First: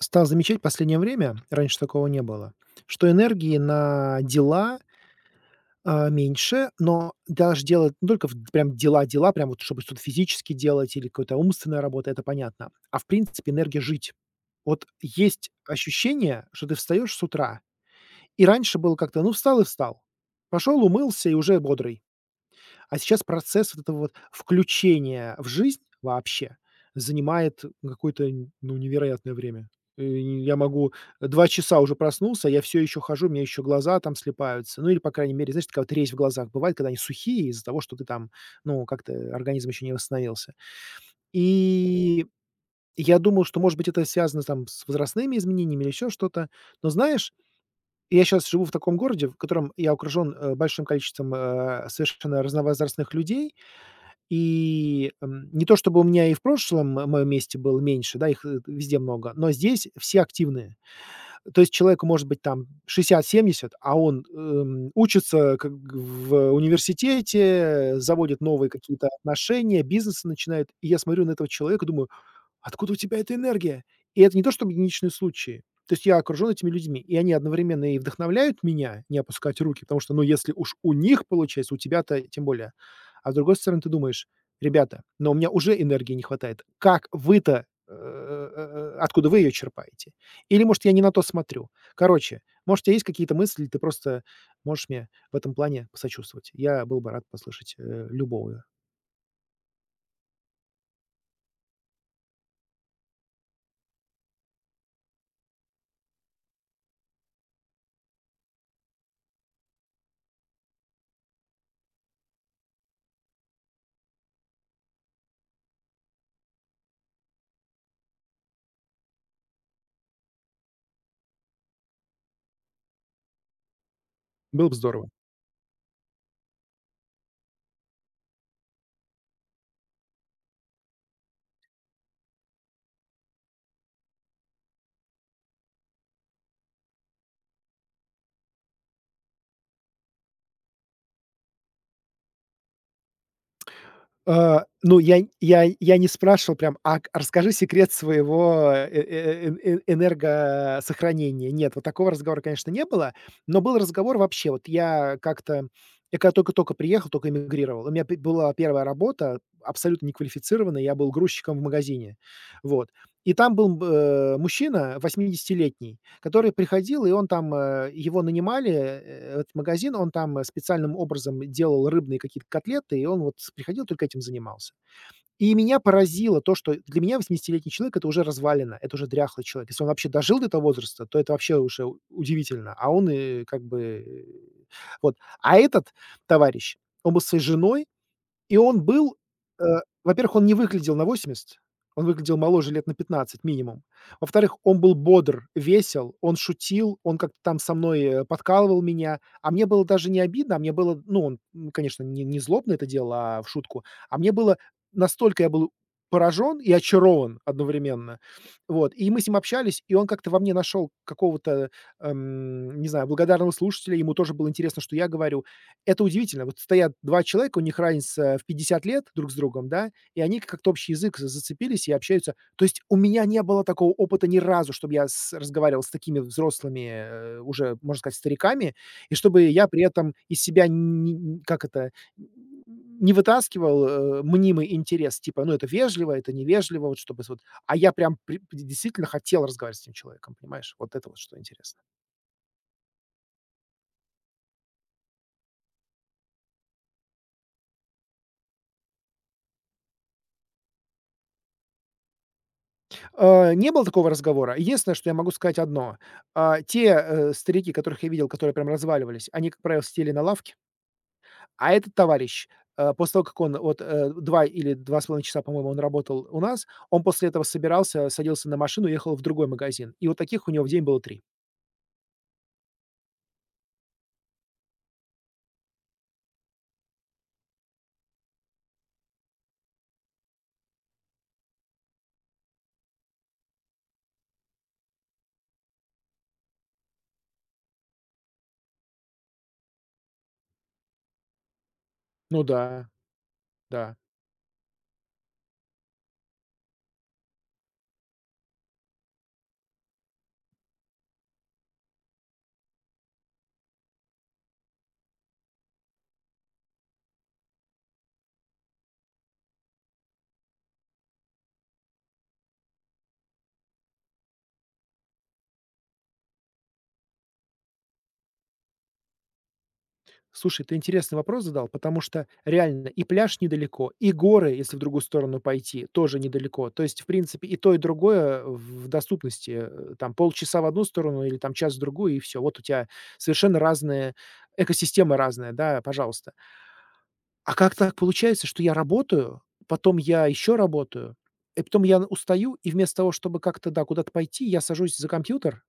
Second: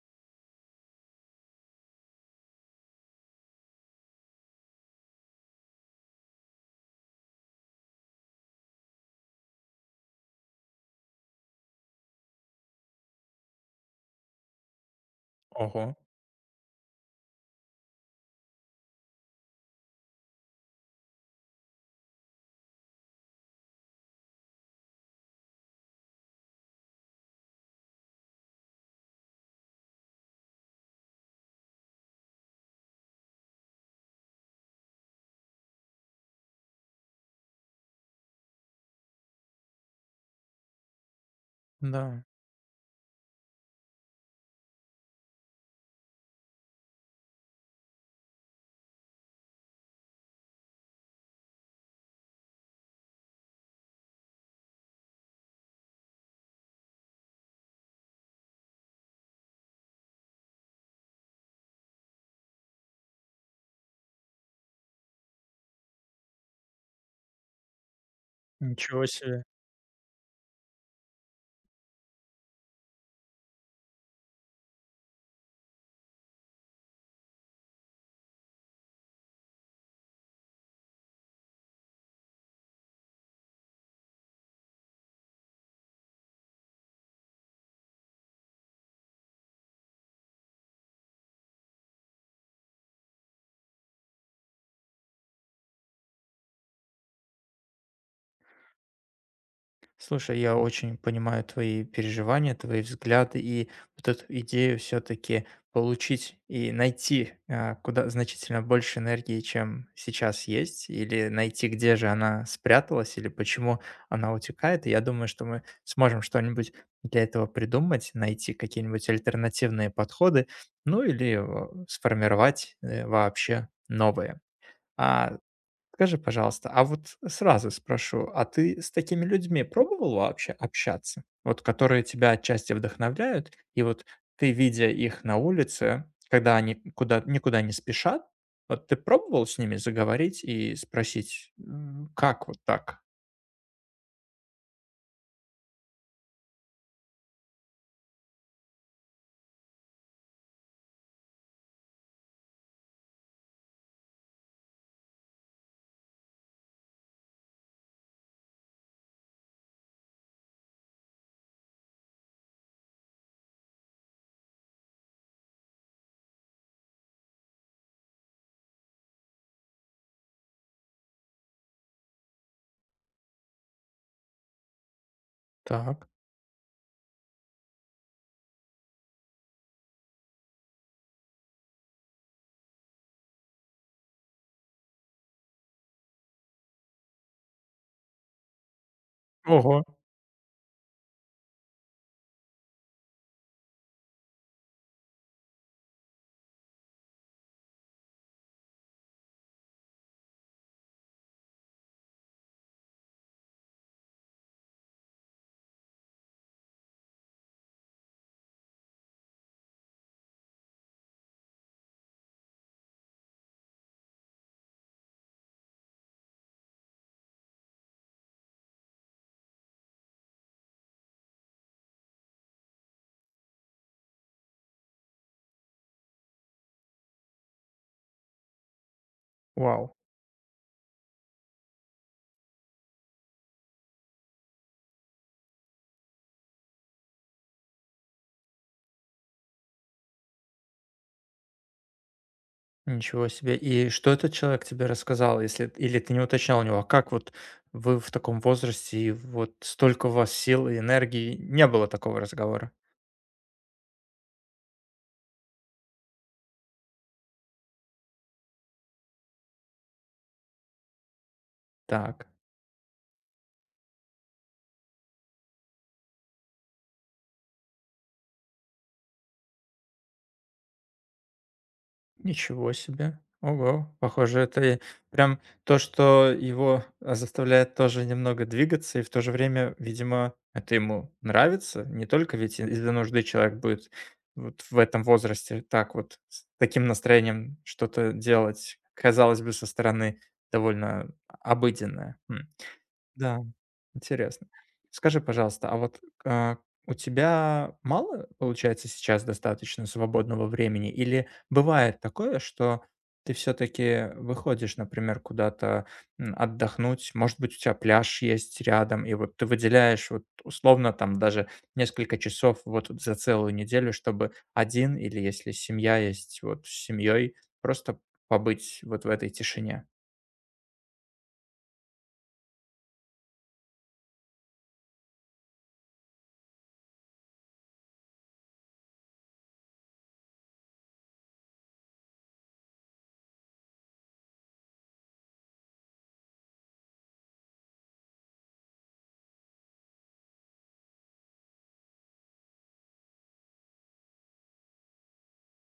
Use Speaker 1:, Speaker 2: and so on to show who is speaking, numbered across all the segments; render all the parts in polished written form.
Speaker 1: Стал замечать в последнее время, раньше такого не было, что энергии на дела, меньше, но даже делать не только прям дела-дела, прям вот чтобы что-то физически делать или какая-то умственная работа, это понятно, а в принципе энергия жить. Вот есть
Speaker 2: Ого,
Speaker 1: ощущение, что ты встаешь с утра, и раньше было как-то, ну, встал и встал, пошел, умылся и уже бодрый. А сейчас процесс вот этого вот включения в жизнь вообще занимает какое-то, н ну, невероятное время. И я могу 2 часа уже проснулся, а я все еще хожу, у меня еще глаза там слипаются. Ну или, по крайней мере, знаешь, такая вот резь в глазах бывает, когда они сухие из-за того, что ты там, ну, как-то организм еще не восстановился.
Speaker 2: да,
Speaker 1: И я думал, что, может быть, это связано там с возрастными изменениями или еще что-то. Но знаешь, я сейчас живу в таком городе, в котором я окружен, большим количеством, совершенно разновозрастных людей. И, не то чтобы у меня и в прошлом, моем месте было меньше, да, их, везде много, но здесь все активные. То есть человеку может быть там 60, 70, а он, учится в университете, заводит новые
Speaker 2: ничего
Speaker 1: какие-то
Speaker 2: себе.
Speaker 1: отношения, бизнесы начинает. И я смотрю на этого человека, думаю: откуда у тебя эта энергия? И это не то чтобы единичные случаи. То есть я окружен этими людьми, и они одновременно и вдохновляют меня не опускать руки, потому что, ну, если уж у них получается, у тебя-то тем более. А с другой стороны, ты думаешь: "Ребята, но у меня уже энергии не хватает. Как вы-то, откуда вы ее черпаете? Или, может, я не на то смотрю?" Короче, может, у тебя есть какие-то мысли, ты просто можешь мне в этом плане посочувствовать. Я был бы рад послушать, любого.
Speaker 2: Слушай, я очень понимаю твои переживания, твои взгляды и вот эту идею все-таки получить и найти куда значительно больше энергии, чем сейчас есть, или найти, где же она спряталась, или почему она утекает. И я думаю, что мы сможем что-нибудь для этого придумать, найти какие-нибудь альтернативные подходы, ну или сформировать вообще новые.
Speaker 1: Было бы здорово.
Speaker 2: А Скажи, пожалуйста, а вот сразу спрошу, а ты с такими людьми пробовал вообще общаться? Вот которые тебя отчасти вдохновляют, и вот ты, видя их на улице, когда они куда, никуда не спешат, вот ты пробовал с ними заговорить и спросить: «М, как вот так?»
Speaker 1: Ну, я не спрашивал прям: "А к расскажи секрет своего, энергосохранения". Нет, вот такого разговора, конечно, не было, но был разговор вообще. Вот я как-то я когда только-только приехал, только эмигрировал, у меня пе была первая работа, абсолютно неквалифицированная, я был грузчиком в магазине. Вот. И там был мужчина 80-летний, который приходил, и он там, его нанимали, этот магазин, он там, специальным образом делал рыбные какие-то котлеты, и он вот с приходил, только этим занимался. И меня
Speaker 2: Так.
Speaker 1: поразило то, что для меня 80-летний человек — это уже развалина, это уже дряхлый человек. Если он вообще дожил до этого возраста, то это вообще уже у удивительно. А он, как бы, вот. А этот товарищ, он был со своей женой и он был, э,
Speaker 2: Ого,
Speaker 1: во-первых, он не выглядел на 80, он выглядел моложе лет на 15 минимум. Во-вторых, он был бодр, весел, он шутил, он как-то там со мной, подкалывал меня. А мне было даже не обидно, а мне было, ну, он, конечно, не злобно это делал, а в шутку. А мне было настолько я был поражен и очарован одновременно. Вот. И мы с ним общались, и он как-то во мне нашел какого-то, не знаю, благодарного слушателя. Ему тоже было интересно, что я говорю. Это удивительно. Вот стоят 2 человека, у них разница в 50 лет друг с другом, да, и они как-то общий язык за зацепились и общаются. То есть у меня не было такого опыта ни разу, чтобы я с разговаривал с такими взрослыми, уже, можно сказать, стариками, и чтобы я при
Speaker 2: вау,
Speaker 1: этом из себя не как это, не вытаскивал, мнимый интерес, типа, ну, это вежливо, это невежливо, вот чтобы с вот. А я прям при действительно хотел разговаривать с этим человеком, понимаешь? Вот это вот что интересно.
Speaker 2: ничего себе. И что этот человек тебе рассказал, если или ты не уточнял у него, а как вот вы в таком возрасте, и вот столько у вас сил и энергии, не было такого разговора?
Speaker 1: Не было такого разговора. Единственное, что я могу сказать одно. А, те, старики, которых я видел, которые прям разваливались, они, как правило, сидели на лавке. А этот
Speaker 2: Так.
Speaker 1: товарищ, после того, как он вот, 2 или 2,5 часа, по-моему, он работал у нас, он после этого собирался, садился на машину, ехал в другой магазин. И вот таких у него в день было три.
Speaker 2: Ничего себе. Ого. Похоже, это и прям то, что его заставляет тоже немного двигаться, и в то же время, видимо, это ему нравится. Не только ведь из-за нужды человек будет вот в этом возрасте так вот, с таким настроением что-то делать, казалось бы, со стороны довольно обыденное.
Speaker 1: Ну
Speaker 2: М.
Speaker 1: да,
Speaker 2: Да,
Speaker 1: да.
Speaker 2: интересно. Скажи, пожалуйста, а, у тебя мало получается сейчас достаточно свободного времени? Или бывает такое, что ты все таки выходишь, например, куда-то, м, отдохнуть? Может быть, у тебя пляж есть рядом, и вот ты выделяешь вот условно там даже несколько часов вот за целую неделю, чтобы один или если семья есть, вот с семьей, просто побыть вот в этой тишине?
Speaker 1: Слушай, ты интересный вопрос задал, потому что реально и пляж недалеко, и горы, если в другую сторону пойти, тоже недалеко. То есть, в принципе, и то, и другое в доступности. Там полчаса в одну сторону или там час в другую, и все. Вот у тебя совершенно разные, экосистема разная, да, пожалуйста. А как так получается, что я работаю, потом я еще работаю, и потом я устаю, и вместо того, чтобы как-то, да, куда-то пойти, я сажусь за компьютер,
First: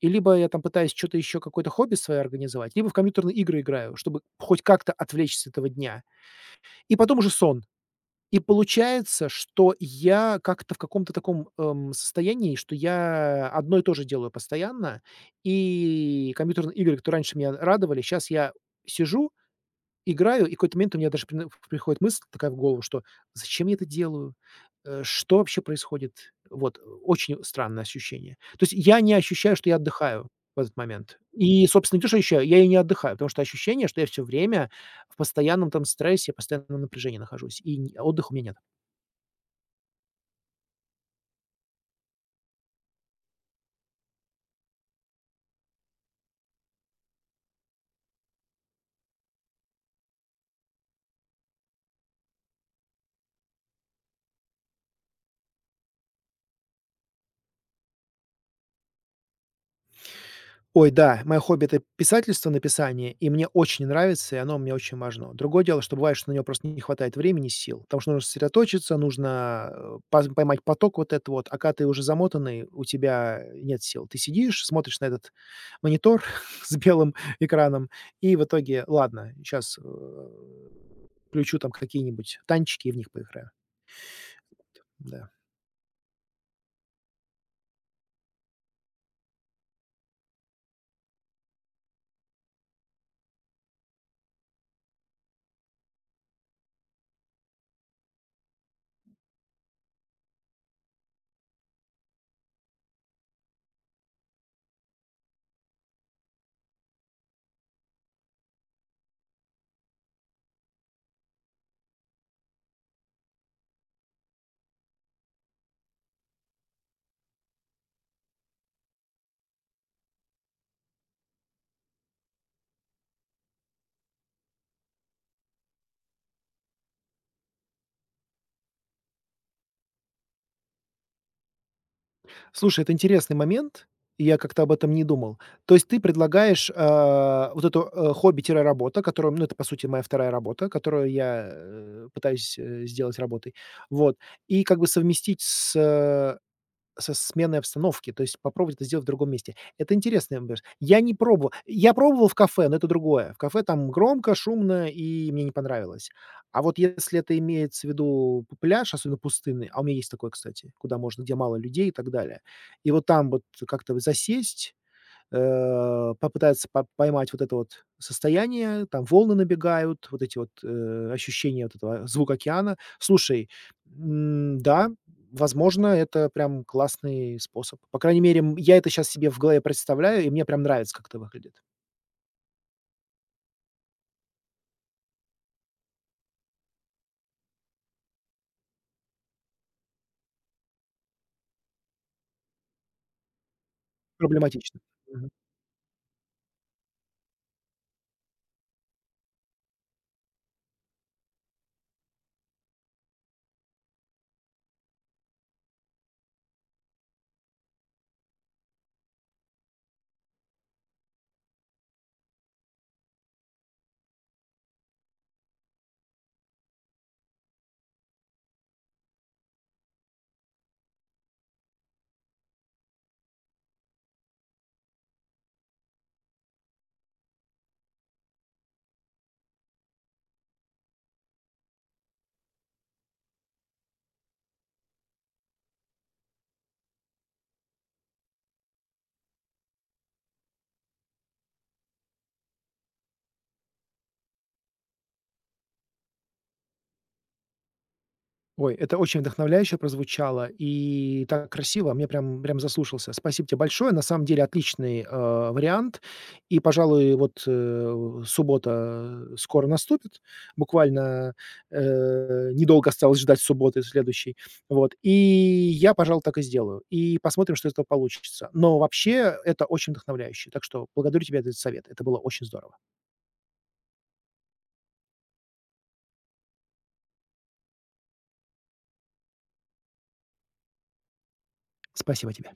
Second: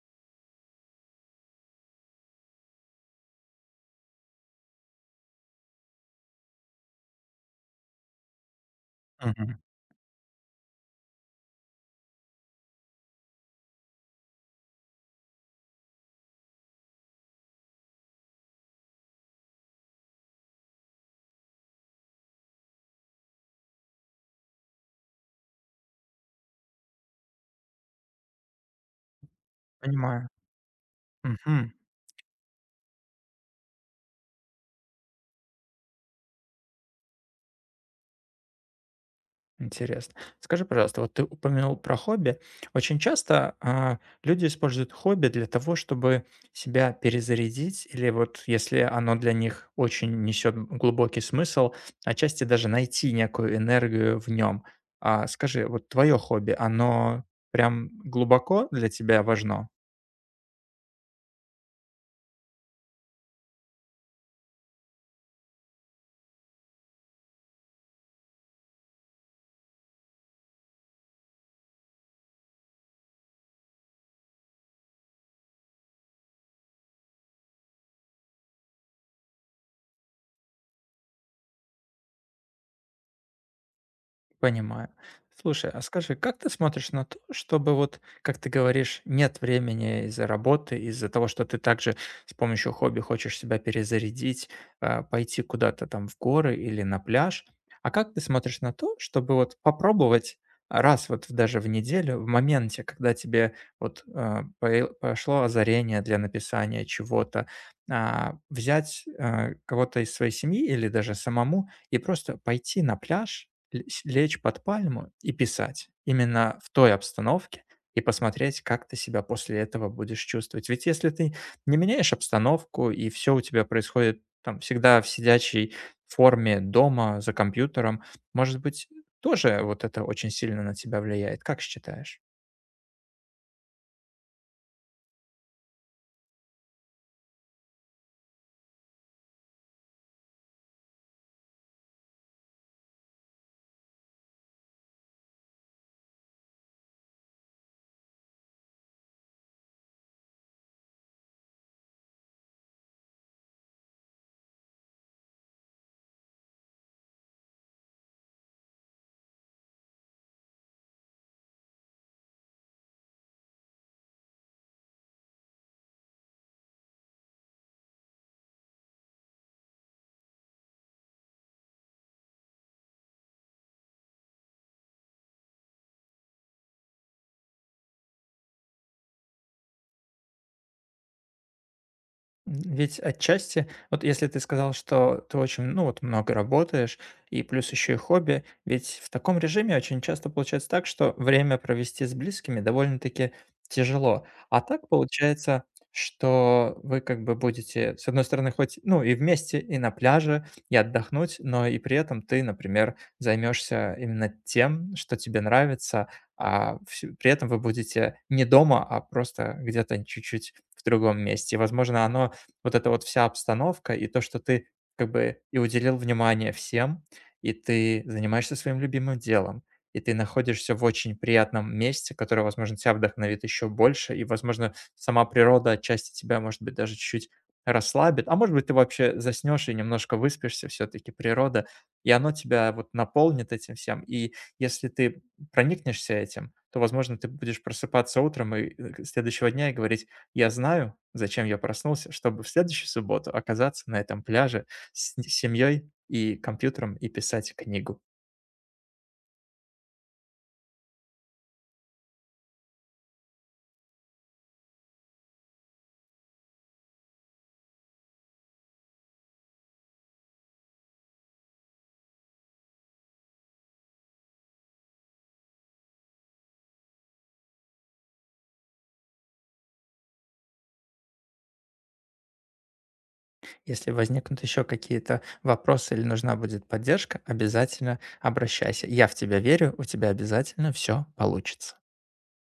Speaker 1: и либо я там пытаюсь что то еще, какое-то хобби свое организовать, либо в компьютерные игры играю, чтобы хоть как-то отвлечься с этого дня. И потом уже сон. И получается,
Speaker 2: Мгм.
Speaker 1: что я как-то в каком-то таком, состоянии, что я одно и то же делаю постоянно. И компьютерные игры, которые раньше меня радовали, сейчас я сижу играю, и в какой-то момент у меня даже прин приходит мысль такая в голову, что: "Зачем я это делаю? Что вообще происходит?" Вот, очень странное ощущение. То есть я не ощущаю, что я отдыхаю
Speaker 2: Понимаю.
Speaker 1: в этот момент. И,
Speaker 2: Мгм.
Speaker 1: собственно, не то, что ощущаю, я и не отдыхаю, потому что ощущение, что я все время в постоянном там стрессе, постоянном напряжении нахожусь, и нь отдыха у меня нет.
Speaker 2: Интересно. Скажи, пожалуйста, вот ты упомянул про хобби. Очень часто люди используют хобби для того, чтобы себя перезарядить, или вот если оно для них очень несет глубокий смысл, отчасти даже найти некую энергию в нем. Скажи, вот твое хобби, оно прям глубоко для тебя важно?
Speaker 1: Ой, да, мое хобби — это писательство, написание, и мне очень нравится, и оно мне очень важно. Другое дело, что бывает, что на него просто не хватает времени, сил, потому что нужно сосредоточиться, нужно, э, паз поймать поток вот этот вот, а когда ты уже замотанный, у тебя нет сил. Ты сидишь, смотришь на этот монитор с белым экраном, и в итоге: "Ладно, сейчас включу там какие-нибудь танчики и в них поиграю".
Speaker 2: Понимаю.
Speaker 1: Да.
Speaker 2: Слушай, а скажи, как ты смотришь на то, чтобы вот, как ты говоришь, нет времени из-за работы, из-за того, что ты также с помощью хобби хочешь себя перезарядить, пойти куда-то там в горы или на пляж. А как ты смотришь на то, чтобы вот попробовать раз вот даже в неделю, в моменте, когда тебе вот пошло озарение для написания чего-то, взять кого-то из своей семьи или даже самому и просто пойти на пляж, Л сь лечь под пальму и писать именно в той обстановке и посмотреть, как ты себя после этого будешь чувствовать. Ведь если ты не меняешь обстановку и все у тебя происходит там всегда в сидячей форме дома за компьютером, может быть, тоже вот это очень сильно на тебя влияет. Как считаешь?
Speaker 1: Слушай, это интересный момент, и я как-то об этом не думал. То есть ты предлагаешь, а, вот эту, хобби-работа, которую ну, это, по сути, моя вторая работа, которую я, пытаюсь, сделать работой. Вот. И как бы совместить со сменой обстановки, то есть попробовать это сделать в другом месте. Это интересный вопрос. Я не пробовал. Я пробовал в кафе, но это другое. В кафе там громко, шумно, и мне не понравилось. А вот если это имеется в виду пляж, особенно пустынный, а у меня есть такой, кстати, куда можно, где мало людей и так далее, и вот там вот как-то засесть, э, попытается по поймать вот это вот состояние, там волны набегают, вот эти вот, ощущения вот этого звук океана. Слушай, да, возможно, это прям классный способ. По крайней мере, я это сейчас себе в голове представляю, и мне прям нравится, как это выглядит.
Speaker 2: Ведь отчасти, вот если ты сказал, что ты очень, ну вот много работаешь, и плюс еще и хобби, ведь в таком режиме очень часто получается так, что время провести с близкими довольно-таки тяжело. А
Speaker 1: Проблематично.
Speaker 2: так получается, что вы как бы будете, с одной стороны, хоть, ну и вместе, и на пляже, и отдохнуть, но и при этом ты, например, займешься именно тем, что тебе нравится, при этом вы будете не дома, а просто где-то чуть-чуть в другом месте. И возможно, оно вот эта вся обстановка и то, что ты как бы и уделил внимание всем, и ты занимаешься своим любимым делом, и ты находишься в очень приятном месте, которое, возможно, тебя вдохновит еще больше, и, возможно, сама природа отчасти тебя, может быть, даже чуть-чуть расслабит, а может быть, ты вообще заснешь и немножко выспишься, все-таки природа, и оно тебя вот наполнит этим всем, и если ты проникнешься этим, то, возможно, ты будешь просыпаться утром следующего дня и говорить: я знаю, зачем я проснулся, чтобы в следующую субботу оказаться на этом пляже с семьей и компьютером и писать книгу.
Speaker 1: Ой, это очень вдохновляюще прозвучало и так красиво. Мне прям заслушался. Спасибо тебе большое. На самом деле отличный, вариант. И, пожалуй, вот, суббота скоро наступит. Буквально, недолго осталось ждать субботы следующей. Вот. И я, пожалуй, так и сделаю. И посмотрим, что из этого получится. Но вообще это очень вдохновляюще. Так что благодарю тебя за этот совет. Это было очень здорово.
Speaker 2: Если возникнут еще какие-то вопросы или нужна будет поддержка, обязательно обращайся. Я в тебя верю, у тебя обязательно все получится.
Speaker 1: Спасибо тебе.